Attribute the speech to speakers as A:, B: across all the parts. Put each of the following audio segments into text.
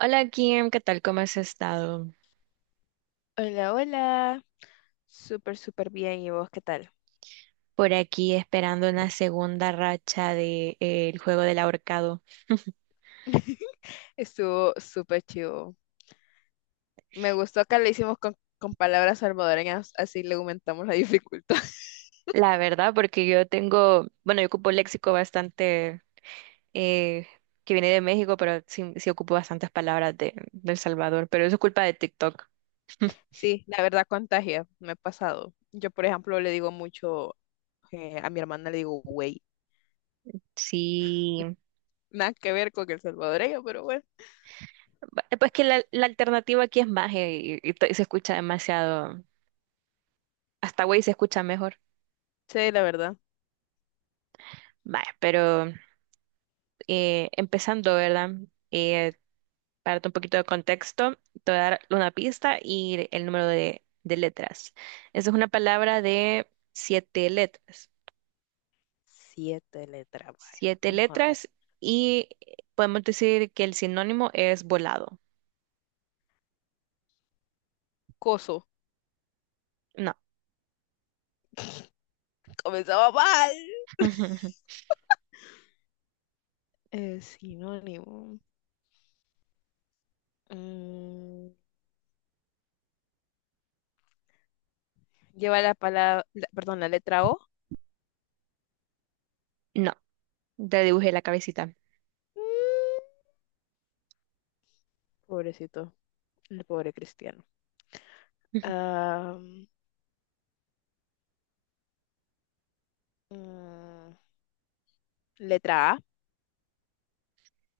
A: Hola, Kim, ¿qué tal? ¿Cómo has estado?
B: Hola, hola. Súper, súper bien. ¿Y vos qué tal?
A: Por aquí esperando una segunda racha de, el juego del ahorcado.
B: Estuvo súper chivo. Me gustó que le hicimos con palabras salvadoreñas, así le aumentamos la dificultad.
A: La verdad, porque yo tengo, bueno, yo ocupo léxico bastante eh, que viene de México, pero sí, sí ocupo bastantes palabras de, El Salvador, pero eso es culpa de TikTok.
B: Sí, la verdad contagia. Me ha pasado. Yo, por ejemplo, le digo mucho a mi hermana, le digo, güey.
A: Sí,
B: Nada que ver con el salvadoreño, pero bueno.
A: pues que la alternativa aquí es magia y se escucha demasiado, hasta güey se escucha mejor.
B: Sí, la verdad.
A: Vaya, pero empezando, ¿verdad? Eh, Para darte un poquito de contexto, te voy a dar una pista y el número de, letras. Esa es una palabra de siete letras.
B: 7 letras, vaya.
A: Siete
B: Vamos a ver.
A: letras, y podemos decir que el sinónimo es volado.
B: Coso.
A: No,
B: Comenzaba mal. Sinónimo. Mm, Lleva la palabra, perdón, la letra O.
A: no, le dibujé la cabecita.
B: Pobrecito, el pobre cristiano. Ah, mm, letra A.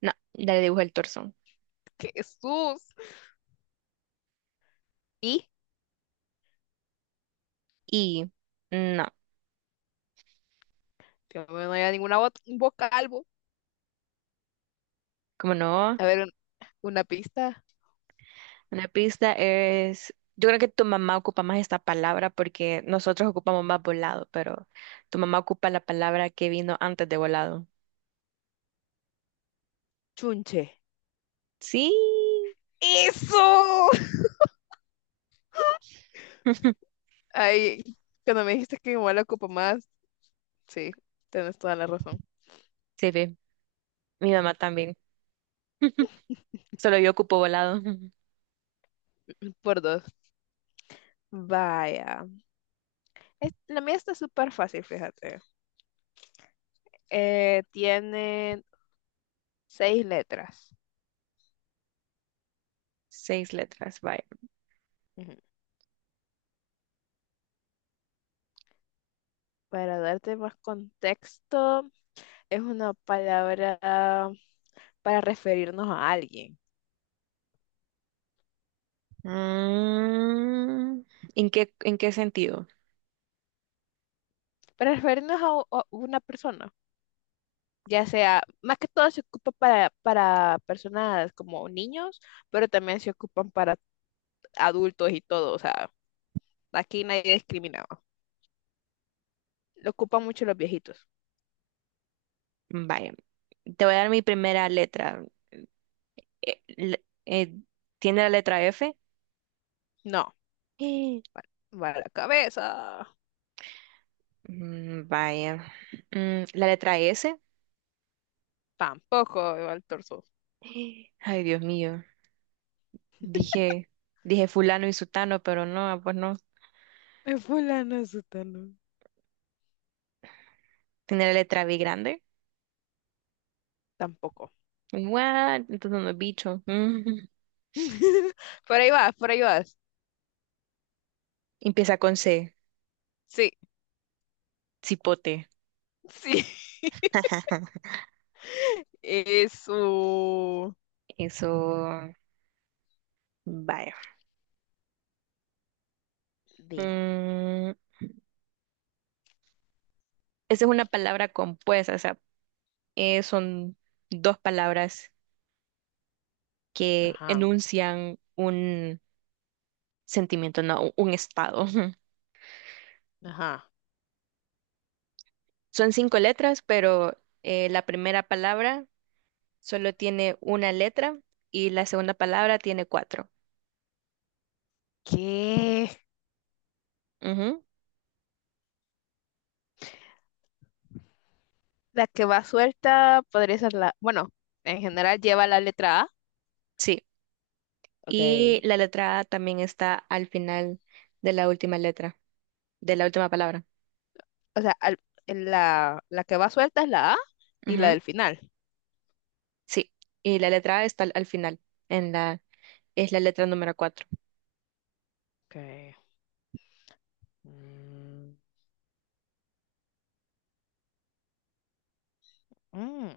A: No, le dibujé el torso.
B: Jesús. Y,
A: Y no,
B: Dios mío, no hay ninguna vocal. Bo.
A: como no,
B: A ver, una pista.
A: una pista es, yo creo que tu mamá ocupa más esta palabra porque nosotros ocupamos más volado, pero tu mamá ocupa la palabra que vino antes de volado.
B: Chunche.
A: Sí,
B: ¡Eso! Ay, cuando me dijiste que mi abuela ocupa más, sí, tienes toda la razón.
A: se ve. Mi mamá también. Solo yo ocupo volado.
B: Por dos. Vaya. Es- la mía está súper fácil, fíjate. Tiene 6 letras.
A: Seis letras, vaya.
B: Ujú. Para darte más contexto. Es una palabra para referirnos a alguien,
A: Mm, en qué sentido?
B: para referirnos a, u- a una persona, ya sea, más que todo se ocupa para personas como niños, pero también se ocupan para adultos y todo, o sea, aquí nadie discriminaba. Lo ocupan mucho los viejitos.
A: Vaya. Te voy a dar mi primera letra. Eh, le- eh, ¿Tiene la letra F?
B: No, para, para la cabeza,
A: Mm, vaya. Mm, ¿la letra S?
B: tampoco, va el torso.
A: Ay, Dios mío. Dije, dije fulano y sutano, pero no, pues no.
B: Es fulano, sutano.
A: ¿Tiene la letra B grande?
B: Tampoco.
A: What? Entonces no es bicho. Mm.
B: Por ahí vas, por ahí vas.
A: Empieza con C.
B: Sí,
A: Cipote.
B: sí.
A: Ajá.
B: Eso.
A: Eso, vaya.
B: Demon.
A: Mm, esa es una palabra compuesta, o sea, son dos palabras que
B: Ajá,
A: enuncian un sentimiento, no, un estado.
B: ajá.
A: Son cinco letras, pero la primera palabra solo tiene una letra y la segunda palabra tiene cuatro.
B: ¿Qué?
A: Ujú,
B: La que va suelta podría ser la... Bueno, en general lleva la letra A.
A: sí.
B: Ok.
A: Y la letra A también está al final de la última letra, de la última palabra.
B: O sea, al- en la, la que va suelta es la A y la
A: Ujú.
B: del final.
A: Sí, y la letra A está al, al final, en la, es la letra número cuatro.
B: Ok. Mm, mm.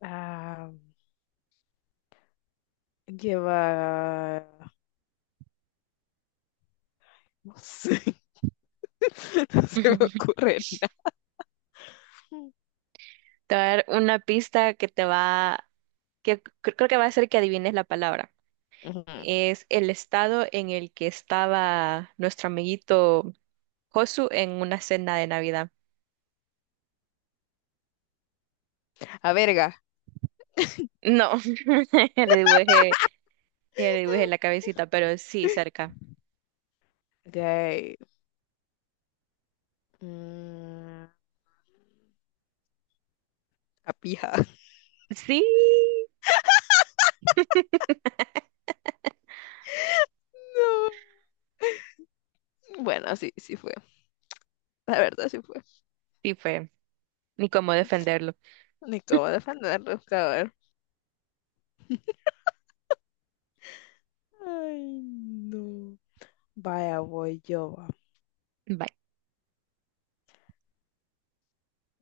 B: Ah, lleva... No sé, no se me ocurre nada.
A: Te voy a dar una pista que te va, que creo que va a hacer que adivines la palabra.
B: Ujú.
A: Es el estado en el que estaba nuestro amiguito Josu en una cena de Navidad.
B: A verga.
A: No, ya le dibujé, ya le dibujé la cabecita, pero sí,
B: Ujú,
A: cerca.
B: ok. Mm, a pija.
A: Sí,
B: No. Bueno, sí, sí fue. La verdad sí fue.
A: sí fue, ni cómo defenderlo.
B: Ni cómo defenderlo, cabrón. Ay, no. Vaya, voy yo. Va.
A: Bye.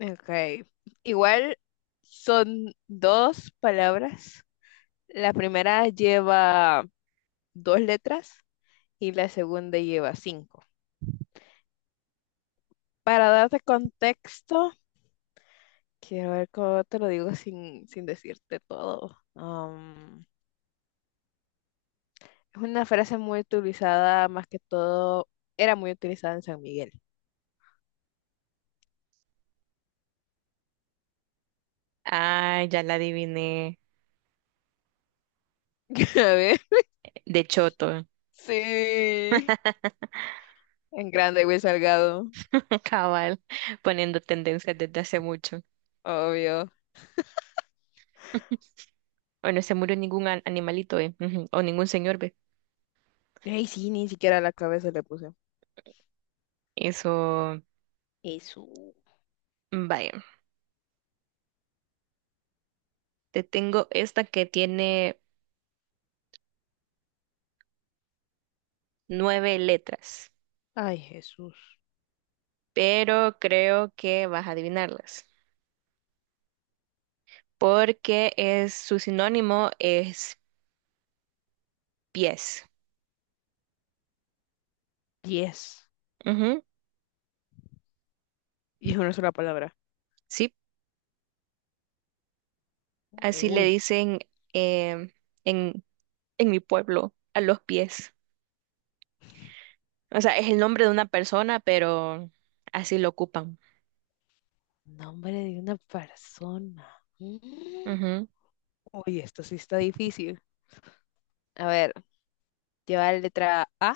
B: Ok. Igual son 2 palabras. La primera lleva 2 letras y la segunda lleva 5. Para darte contexto, quiero ver cómo te lo digo sin decirte todo. Es una frase muy utilizada, más que todo, era muy utilizada en San Miguel.
A: Ah, ya la adiviné,
B: A ver.
A: de choto.
B: Sí. En grande, Will Salgado.
A: Cabal, poniendo tendencias desde hace mucho.
B: Obvio.
A: Bueno, se murió ningún animalito, ¿eh? Ujú. O ningún señor, ¿ve?
B: Ay, sí, ni siquiera la cabeza le puse.
A: Eso,
B: Jesús.
A: vaya. Te tengo esta que tiene nueve letras,
B: Ay, Jesús.
A: pero creo que vas a adivinarlas, porque es su sinónimo es pies.
B: 10.
A: Ujú.
B: Y es una sola palabra.
A: Sí, así le
B: Uy,
A: dicen em, en, en mi pueblo a los pies. O sea, es el nombre de una persona, pero así lo ocupan.
B: nombre de una persona. Mm. Uy, esto sí está difícil. A ver, lleva la letra A.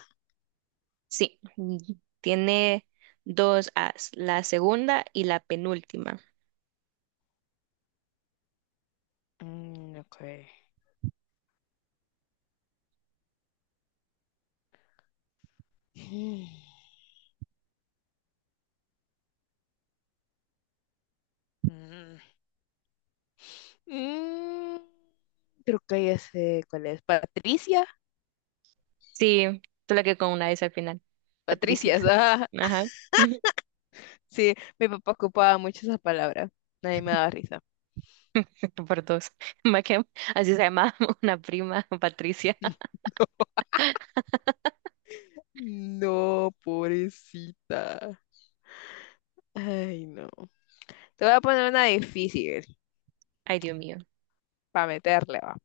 A: Sí, y tiene dos As, la segunda y la penúltima.
B: Mm, ok. Mm. Mm, Mm, creo que ya sé cuál es. Patricia.
A: Sí, tú la que con una S al final, Patricia.
B: Patricias. Ah,
A: Ajá.
B: sí, mi papá ocupaba mucho esa palabra. Nadie me daba risa.
A: Por dos. Más que... Así se llama una prima, Patricia.
B: No, pobrecita. Ay, no. Te voy a poner una difícil
A: Ay, Dios mío,
B: para meterle, va.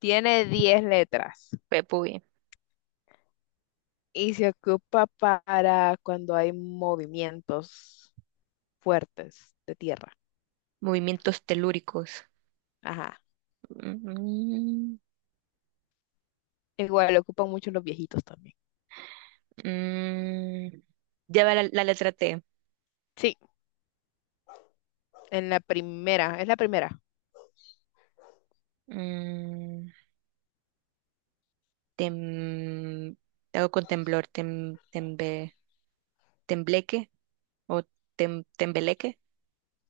B: Tiene 10 letras
A: Pepuy.
B: y se ocupa para cuando hay movimientos fuertes de tierra.
A: Movimientos telúricos.
B: Ajá.
A: Mm,
B: Igual lo ocupan mucho los viejitos también.
A: mm. Lleva la, la letra T.
B: Sí, en la primera, es la primera.
A: Mm, tem- te hago con temblor, tem, tembe- tembleque o tem- tembeleque.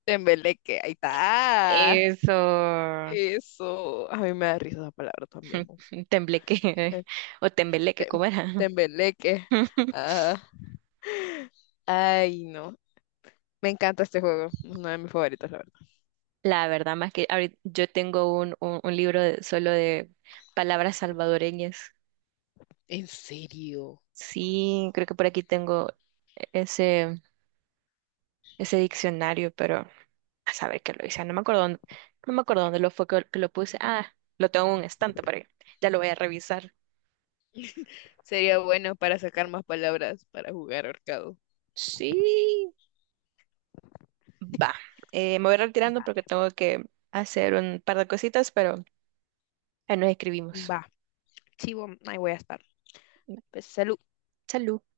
B: Tembeleque, ahí está.
A: Eso,
B: Eso, a mí me da risa esa palabra también.
A: tembleque
B: Mujer.
A: o tembeleque,
B: Tem-
A: ¿cómo era?
B: Tembeleque. Ah, ay, no. Me encanta este juego. Es uno de mis favoritos, la verdad.
A: La verdad, más que ahorita yo tengo un libro solo de palabras salvadoreñas.
B: ¿En serio?
A: Sí, creo que por aquí tengo ese, ese diccionario, pero a saber qué lo hice. No me acuerdo dónde lo fue que lo puse. Ah, lo tengo en un estante por ahí. Ya lo voy a revisar.
B: Sería bueno para sacar más palabras para jugar ahorcado.
A: Sí, va. Me voy retirando
B: Va,
A: porque tengo que hacer un par de cositas, pero ahí nos escribimos.
B: va. Chivo, ahí voy a estar. Pues, salud.
A: Salud.